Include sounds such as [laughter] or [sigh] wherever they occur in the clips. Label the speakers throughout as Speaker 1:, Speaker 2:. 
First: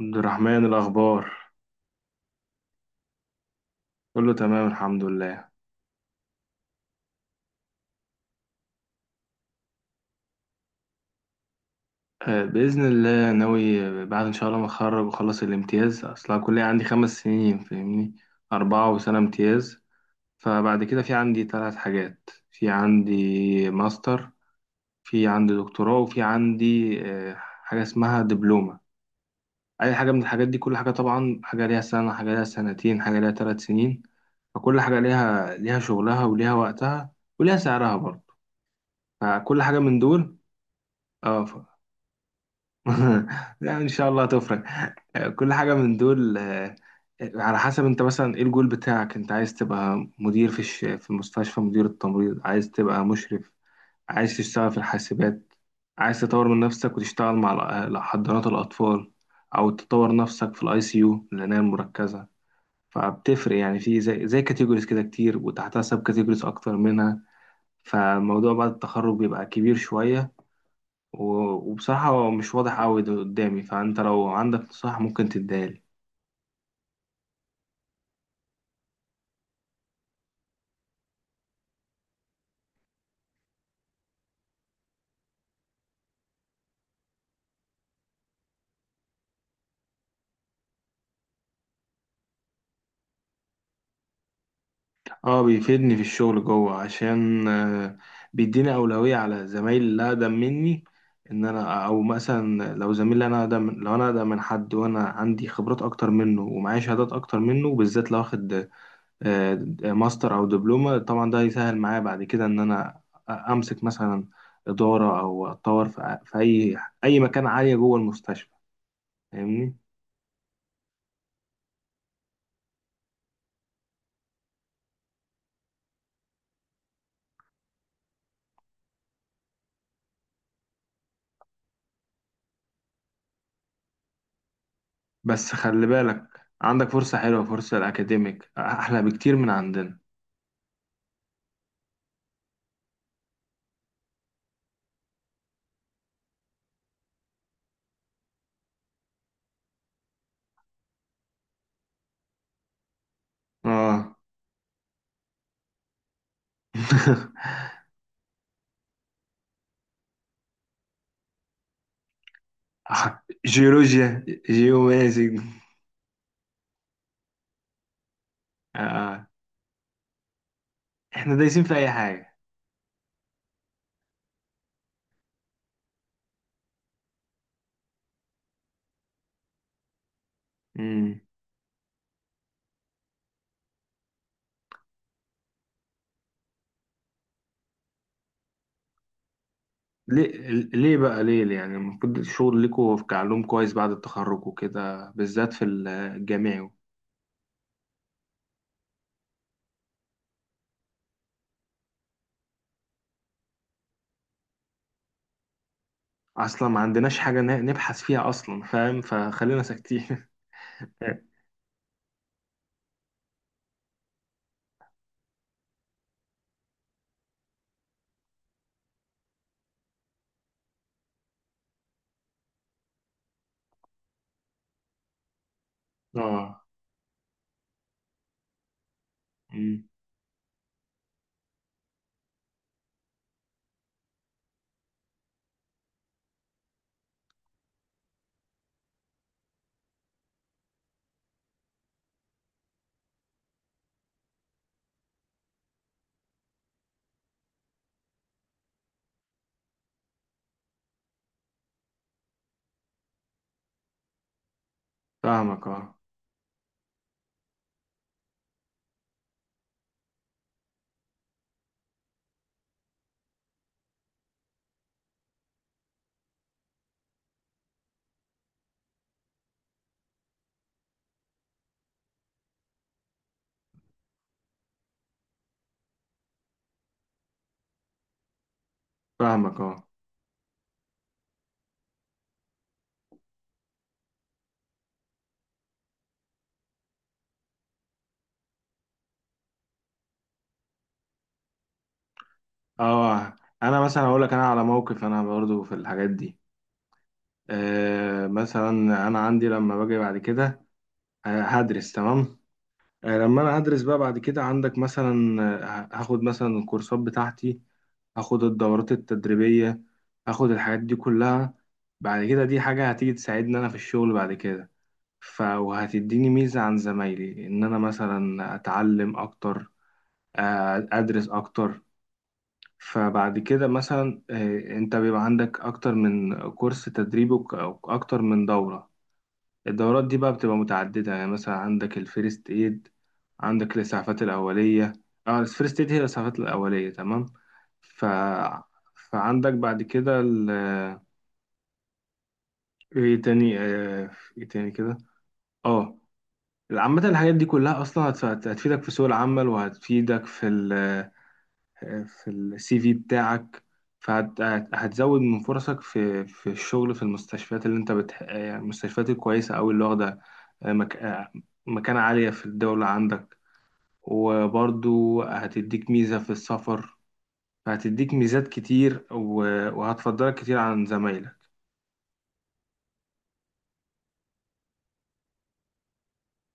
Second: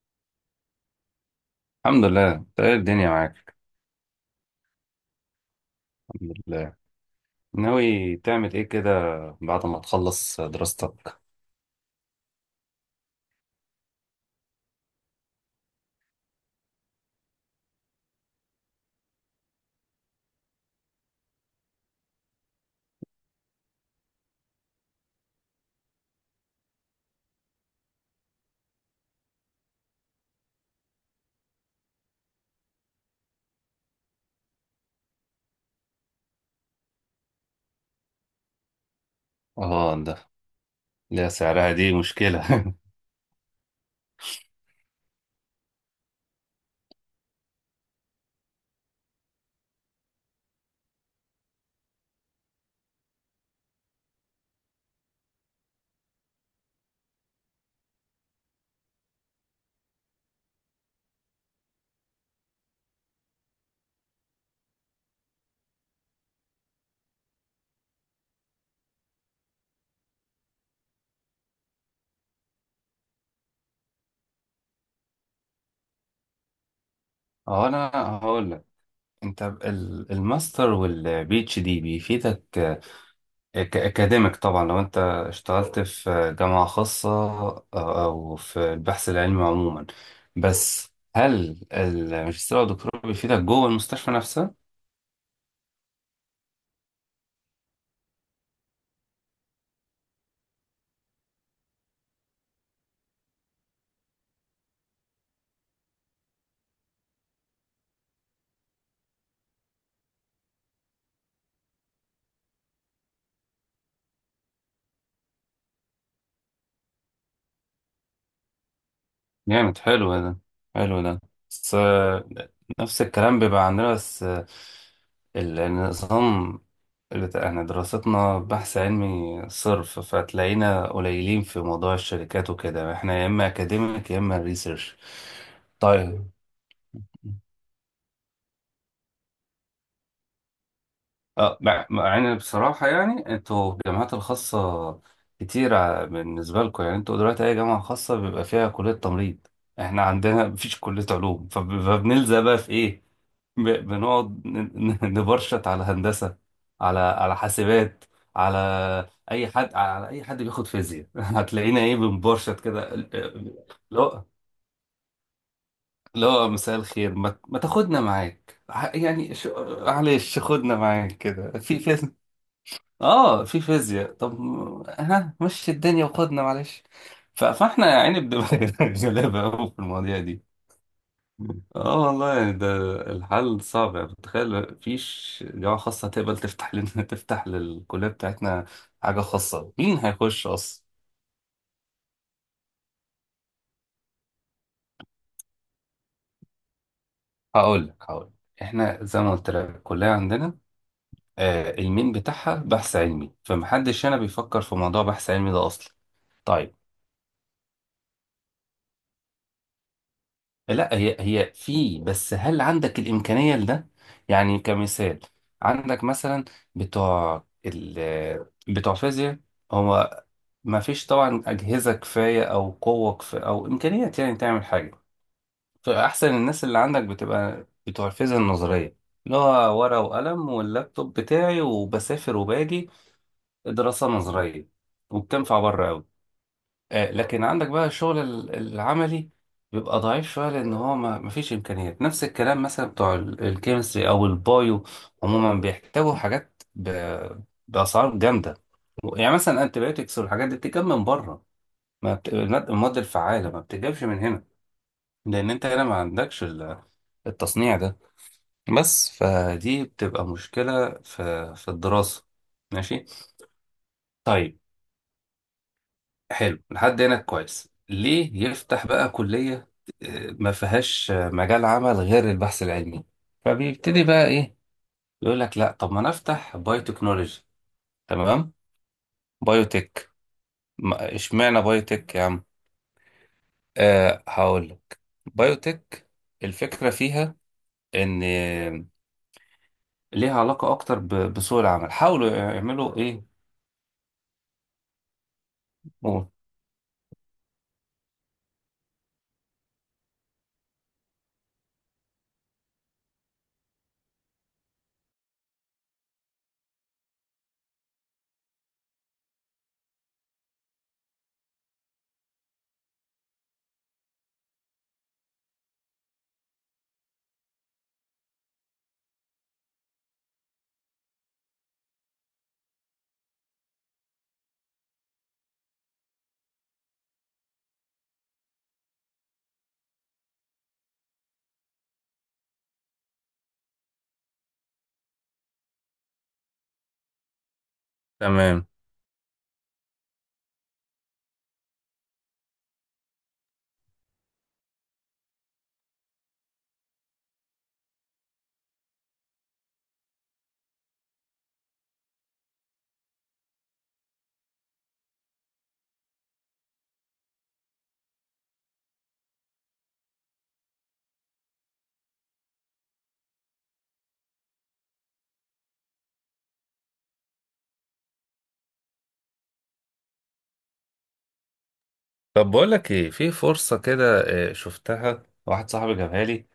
Speaker 1: عبد الرحمن الأخبار.
Speaker 2: الحمد لله. انت ايه الدنيا معاك؟
Speaker 1: كله تمام، الحمد لله.
Speaker 2: الحمد لله. ناوي تعمل ايه كده بعد ما تخلص دراستك؟
Speaker 1: بإذن الله ناوي. بعد إن شاء الله ما أتخرج وأخلص الامتياز، أصل أنا الكلية عندي 5 سنين، فاهمني؟ 4 وسنة امتياز. فبعد كده في عندي 3 حاجات، في عندي ماستر، في عندي دكتوراه، وفي عندي حاجة اسمها دبلومة. أي حاجة من الحاجات دي، كل حاجة طبعا، حاجة ليها 1 سنة، حاجة ليها 2 سنة، حاجة ليها 3 سنين. فكل حاجة ليها شغلها وليها وقتها، وليها سعرها برضه. فكل حاجة
Speaker 2: اه
Speaker 1: من
Speaker 2: ده،
Speaker 1: دول
Speaker 2: لا
Speaker 1: اه.
Speaker 2: سعرها دي مشكلة.
Speaker 1: [laughs] لا ان شاء الله هتفرق. كل حاجه من دول، على حسب انت مثلا ايه الجول بتاعك. انت عايز تبقى مدير في المستشفى، مدير التمريض، عايز تبقى مشرف، عايز تشتغل في الحاسبات، عايز تطور من نفسك وتشتغل مع حضانات الاطفال، او تطور نفسك في الاي سي يو، العنايه المركزه. فبتفرق يعني، في زي كاتيجوريز كده كتير، وتحتها سب كاتيجوريز اكتر منها. فالموضوع بعد التخرج بيبقى كبير شويه، وبصراحة هو مش واضح أوي ده قدامي، فأنت لو عندك نصيحة ممكن تديهالي.
Speaker 2: [laughs] اه انا هقول لك. انت الماستر والبي اتش دي بيفيدك كاكاديميك طبعا، لو انت اشتغلت في جامعة خاصة او في البحث العلمي عموما. بس هل الماجستير او الدكتوراه بيفيدك جوه المستشفى نفسها؟
Speaker 1: اه بيفيدني في الشغل جوه، عشان بيديني أولوية على زمايلي اللي أقدم مني. إن أنا أو مثلا لو زميلي، أنا أقدم، لو أنا أقدم من حد وأنا عندي خبرات أكتر منه ومعايا شهادات أكتر منه، بالذات لو واخد آه، ماستر أو دبلومة، طبعا ده هيسهل معايا بعد كده إن أنا أمسك مثلا إدارة، أو أتطور في أي مكان عالية جوه المستشفى. فاهمني؟
Speaker 2: جامد، حلو ده، حلو ده. بس نفس الكلام بيبقى عندنا. بس النظام احنا دراستنا بحث علمي صرف، فتلاقينا قليلين في موضوع الشركات وكده. احنا يا اما اكاديميك يا اما ريسيرش.
Speaker 1: بس خلي بالك،
Speaker 2: طيب.
Speaker 1: عندك فرصة حلوة، فرصة الأكاديميك أحلى بكتير من عندنا.
Speaker 2: اه، مع ان بصراحة يعني انتوا الجامعات الخاصة كتيرة بالنسبة لكم. يعني انتوا دلوقتي اي جامعة خاصة بيبقى فيها كلية تمريض. احنا عندنا مفيش كلية علوم، فبنلزق بقى في ايه،
Speaker 1: آه.
Speaker 2: بنقعد نبرشط على هندسة، على على
Speaker 1: [laughs]
Speaker 2: حاسبات، على اي حد، على اي حد بياخد فيزياء. [laughs] هتلاقينا ايه، بنبرشط كده.
Speaker 1: جيولوجيا.
Speaker 2: لا،
Speaker 1: جيومازي.
Speaker 2: لا مساء الخير، ما تاخدنا معاك،
Speaker 1: آه.
Speaker 2: يعني معلش خدنا معاك
Speaker 1: إحنا
Speaker 2: كده
Speaker 1: دايسين في
Speaker 2: في
Speaker 1: أي
Speaker 2: في
Speaker 1: حاجة.
Speaker 2: اه في فيزياء طب، ها مشي الدنيا وخدنا معلش. فاحنا يا عيني بنبقى [laughs] غلابة أوي في المواضيع دي.
Speaker 1: مم.
Speaker 2: اه والله يعني ده الحل صعب. يعني بتخيل مفيش جامعة خاصة هتقبل تفتح لنا [laughs] تفتح للكلية بتاعتنا حاجة خاصة. مين
Speaker 1: ليه؟
Speaker 2: هيخش أصلا؟
Speaker 1: ليه بقى ليه ليه؟ يعني المفروض الشغل ليكوا في كعلوم كويس بعد التخرج وكده، بالذات في الجامعي.
Speaker 2: هقول لك، هقول لك. احنا زي ما قلت لك، الكلية عندنا آه المين بتاعها بحث علمي، فمحدش هنا بيفكر في موضوع بحث علمي ده أصلا.
Speaker 1: أصلا
Speaker 2: طيب.
Speaker 1: ما عندناش حاجة نبحث فيها أصلا، فاهم؟ فخلينا ساكتين.
Speaker 2: لا هي
Speaker 1: [laughs]
Speaker 2: هي في، بس هل عندك الإمكانية لده؟ يعني كمثال، عندك مثلا بتوع ال بتوع فيزياء، هو ما فيش طبعا أجهزة كفاية أو قوة كفاية أو إمكانيات يعني تعمل حاجة. فأحسن الناس
Speaker 1: آه.
Speaker 2: اللي عندك بتبقى بتوع الفيزياء النظرية، اللي هو
Speaker 1: مم.
Speaker 2: ورقة وقلم واللابتوب بتاعي وبسافر وباجي، دراسة نظرية، وبتنفع بره أوي. لكن عندك بقى الشغل العملي بيبقى ضعيف شوية، لأن هو ما فيش إمكانيات. نفس الكلام مثلا بتوع الكيمستري أو البايو عموما، بيحتاجوا حاجات بأسعار جامدة. يعني مثلا أنتيبيوتكس والحاجات دي بتجيب من بره. ما بت... الماد المواد الفعالة ما بتجيبش من هنا، لأن
Speaker 1: فاهمك
Speaker 2: أنت هنا
Speaker 1: آه.
Speaker 2: ما عندكش التصنيع ده. بس فدي بتبقى مشكلة في في الدراسة. ماشي، طيب. حلو، لحد هنا كويس. ليه يفتح بقى كلية ما فيهاش مجال عمل غير البحث العلمي؟ فبيبتدي بقى ايه، يقول لك لا طب ما انا افتح بايو تكنولوجي. تمام.
Speaker 1: فاهمك آه.
Speaker 2: بايوتك. ما- اشمعنى بايوتك يا عم؟ أه هقول لك. بايوتك الفكرة فيها ان ليها علاقة اكتر بسوق العمل، حاولوا يعملوا ايه.
Speaker 1: اه انا مثلا اقول لك، انا على موقف انا برضو في الحاجات
Speaker 2: قول.
Speaker 1: دي. آه مثلا، انا عندي لما باجي بعد كده، آه هدرس تمام. آه لما انا هدرس بقى بعد كده، عندك مثلا، هاخد مثلا الكورسات بتاعتي، هاخد الدورات التدريبية، هاخد الحاجات دي كلها. بعد كده دي حاجة هتيجي تساعدني انا في الشغل بعد كده. ف وهتديني ميزة عن زمايلي، ان انا مثلا اتعلم اكتر، ادرس اكتر. فبعد كده مثلا، انت بيبقى عندك اكتر من كورس تدريب، او اكتر من دورة. الدورات دي بقى بتبقى متعددة، يعني مثلا عندك الفيرست ايد، عندك الاسعافات الاولية. اه الفيرست ايد هي الاسعافات الاولية، تمام. ف...
Speaker 2: تمام.
Speaker 1: فعندك بعد كده ال... ايه تاني ايه تاني كده؟ اه عامة الحاجات دي كلها اصلا هتفيدك في سوق العمل، وهتفيدك في ال... في السي في بتاعك. فهتزود من فرصك في الشغل، في المستشفيات اللي انت المستشفيات الكويسة أوي اللي واخدة، آه، مك... آه، مكانة عالية في الدولة عندك. وبرضو هتديك ميزة في السفر، فهتديك ميزات كتير و... وهتفضلك كتير عن زمايلك.
Speaker 2: طب بقول لك ايه، في فرصة كده شفتها، واحد صاحبي جابها لي،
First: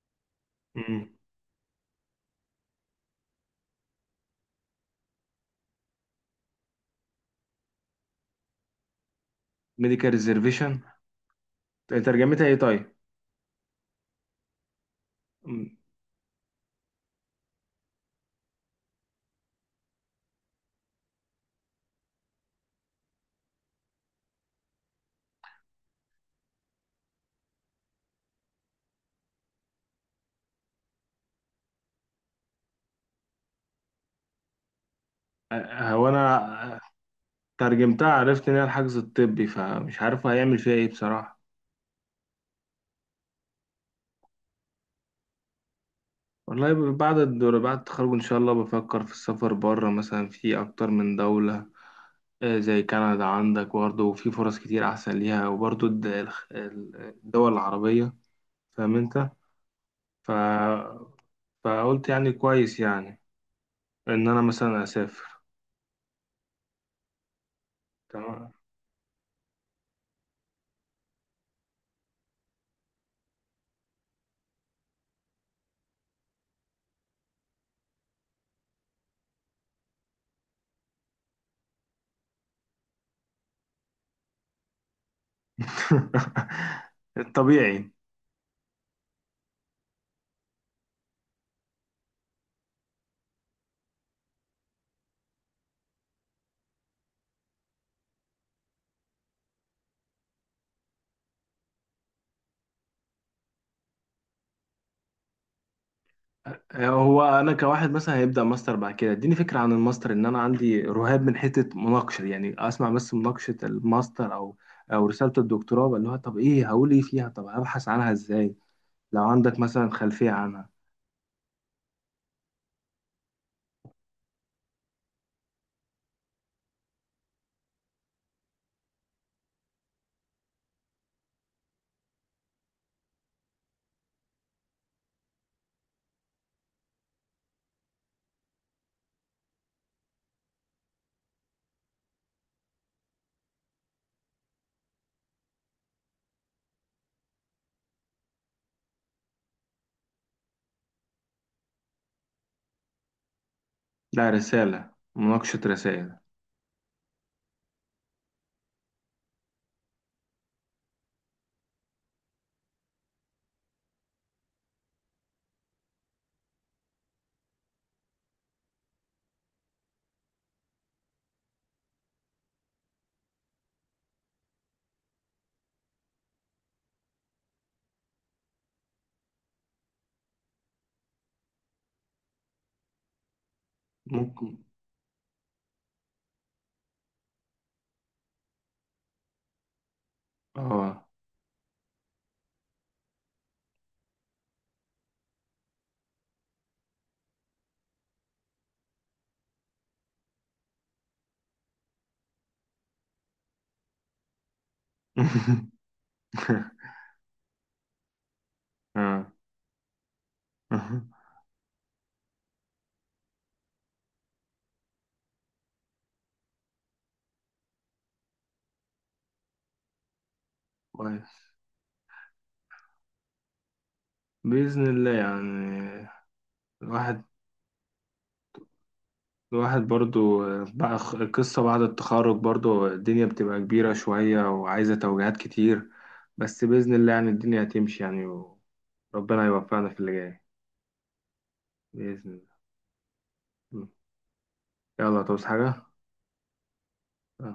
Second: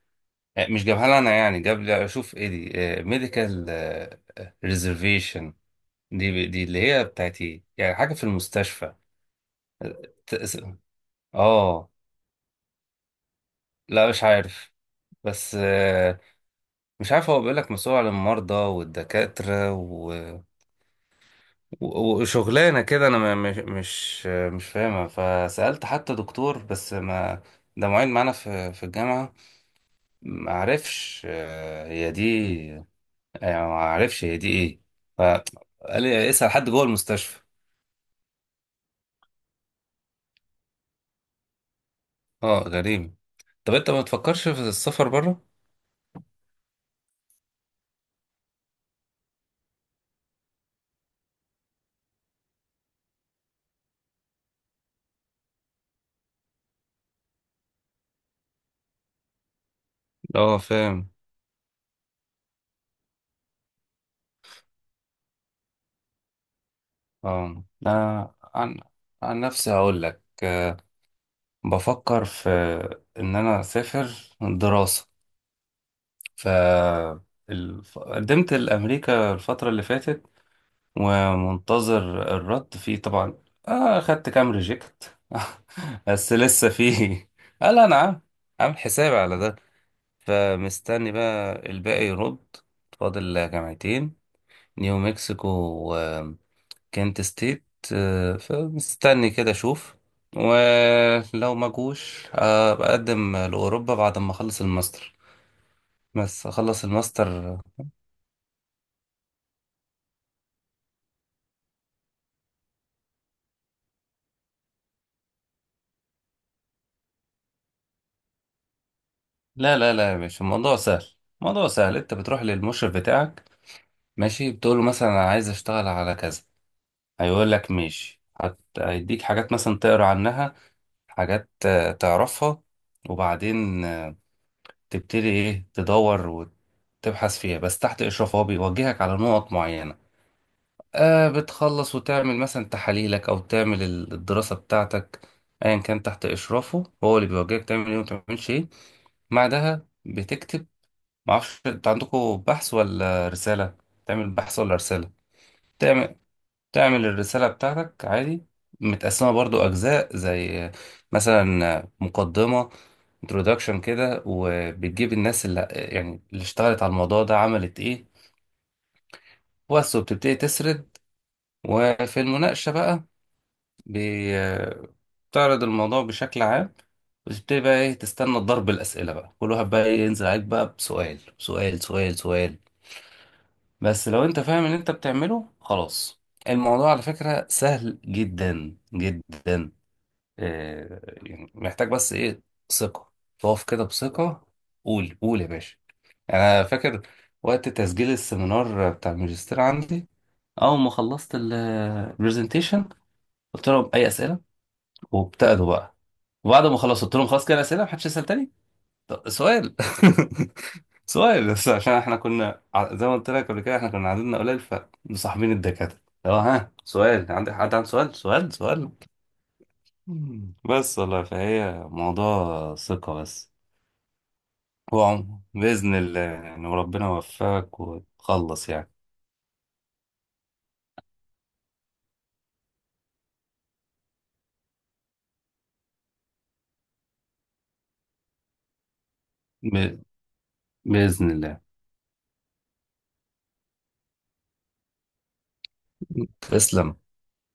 Speaker 2: مش جابها لي انا يعني، جاب لي اشوف ايه دي، ميديكال ريزرفيشن. دي دي اللي هي بتاعت ايه يعني، حاجه في المستشفى.
Speaker 1: ميديكال
Speaker 2: تأس-
Speaker 1: ريزرفيشن؟
Speaker 2: اه،
Speaker 1: ترجمتها ايه طيب؟
Speaker 2: لا مش عارف. بس
Speaker 1: مم.
Speaker 2: مش عارف، هو بيقول لك مسؤول عن المرضى والدكاتره وشغلانه كده. انا مش مش فاهمها. فسالت حتى دكتور، بس ما، ده معيد معانا في في الجامعه، ما عرفش هي دي يعني، ما عرفش هي دي ايه. قال
Speaker 1: هو
Speaker 2: لي اسأل حد
Speaker 1: انا
Speaker 2: جوه المستشفى.
Speaker 1: ترجمتها عرفت ان هي الحجز الطبي، فمش عارف هيعمل فيها ايه بصراحة.
Speaker 2: اه غريب. طب انت ما تفكرش في السفر بره؟
Speaker 1: والله بعد الدور، بعد التخرج إن شاء الله بفكر في السفر بره، مثلا في أكتر من دولة، زي كندا عندك برضه، وفي فرص كتير أحسن ليها، وبرضه الدول العربية، فاهم أنت؟ ف...
Speaker 2: اه فاهم.
Speaker 1: فقلت يعني كويس يعني إن أنا مثلا أسافر.
Speaker 2: اه انا
Speaker 1: تمام.
Speaker 2: عن عن نفسي هقول لك بفكر في ان انا اسافر دراسة. ف قدمت لامريكا الفترة اللي فاتت، ومنتظر الرد فيه طبعا. آه خدت كام ريجكت. [laughs] بس
Speaker 1: [laughs]
Speaker 2: لسه فيه، قال
Speaker 1: الطبيعي.
Speaker 2: انا عامل، عامل حسابي على ده، فمستني بقى الباقي يرد. فاضل جامعتين، نيو مكسيكو وكنت ستيت. فمستني كده اشوف، ولو ما جوش بقدم لأوروبا بعد ما اخلص الماستر. بس اخلص
Speaker 1: هو انا
Speaker 2: الماستر.
Speaker 1: كواحد مثلا هيبدا ماستر بعد كده، اديني فكره عن الماستر. ان انا عندي رهاب من حته مناقشه، يعني اسمع بس مناقشه الماستر او او رساله الدكتوراه، اللي هو طب ايه هقول ايه فيها، طب ابحث عنها ازاي؟ لو عندك
Speaker 2: لا
Speaker 1: مثلا
Speaker 2: لا لا يا
Speaker 1: خلفيه
Speaker 2: باشا،
Speaker 1: عنها.
Speaker 2: الموضوع سهل، الموضوع سهل. انت بتروح للمشرف بتاعك، ماشي، بتقول له مثلا انا عايز اشتغل على كذا. هيقول لك ماشي، هيديك حاجات مثلا تقرا عنها، حاجات تعرفها. وبعدين تبتدي ايه تدور وتبحث فيها، بس تحت اشراف، هو بيوجهك على نقط معينه. آه بتخلص وتعمل مثلا تحاليلك، او تعمل الدراسه بتاعتك، ايا كان، تحت اشرافه هو اللي بيوجهك تعمل ايه وما تعملش ايه. بعدها بتكتب. معرفش انت عندكم بحث ولا رساله،
Speaker 1: لا
Speaker 2: تعمل بحث ولا
Speaker 1: رساله،
Speaker 2: رساله.
Speaker 1: مناقشه رسائل.
Speaker 2: تعمل، تعمل الرسالة بتاعتك عادي، متقسمة برضو أجزاء زي مثلا مقدمة، introduction كده، وبتجيب الناس اللي يعني اللي اشتغلت على الموضوع ده عملت ايه بس، وبتبتدي تسرد. وفي المناقشة بقى، بي- بتعرض الموضوع بشكل عام، وتبتدي بقى ايه تستنى ضرب الأسئلة بقى، كل واحد بقى إيه ينزل عليك بقى بسؤال سؤال سؤال سؤال. بس لو انت
Speaker 1: ممكن.
Speaker 2: فاهم اللي انت بتعمله خلاص، الموضوع على فكرة سهل جدا جدا. آه،
Speaker 1: اه.
Speaker 2: يعني محتاج بس ايه، ثقة، تقف كده بثقة. قول قول يا باشا. انا فاكر وقت تسجيل السيمينار بتاع الماجستير عندي، اول ما خلصت البرزنتيشن قلت لهم اي اسئله، وابتدوا
Speaker 1: [laughs]
Speaker 2: بقى. وبعد ما خلصت قلت لهم خلاص كده اسئله، محدش يسال تاني.
Speaker 1: آه.
Speaker 2: طب سؤال. [laughs]
Speaker 1: [laughs]
Speaker 2: سؤال بس عشان احنا كنا زي ما قلت لك قبل كده، احنا كنا عددنا قليل فمصاحبين الدكاتره، لو ها سؤال، عندك حد عنده سؤال سؤال سؤال. بس والله
Speaker 1: كويس.
Speaker 2: فهي موضوع ثقة بس.
Speaker 1: بإذن الله
Speaker 2: وعم بإذن
Speaker 1: يعني.
Speaker 2: الله يعني، وربنا
Speaker 1: الواحد،
Speaker 2: يوفقك وتخلص يعني.
Speaker 1: الواحد برضو بقى القصة بعد التخرج برضو الدنيا بتبقى كبيرة شوية، وعايزة توجيهات كتير، بس بإذن الله يعني الدنيا هتمشي يعني، وربنا يوفقنا في
Speaker 2: ب...
Speaker 1: اللي جاي.
Speaker 2: بإذن الله.
Speaker 1: بإذن الله. يلا، توصي حاجة؟
Speaker 2: تسلم.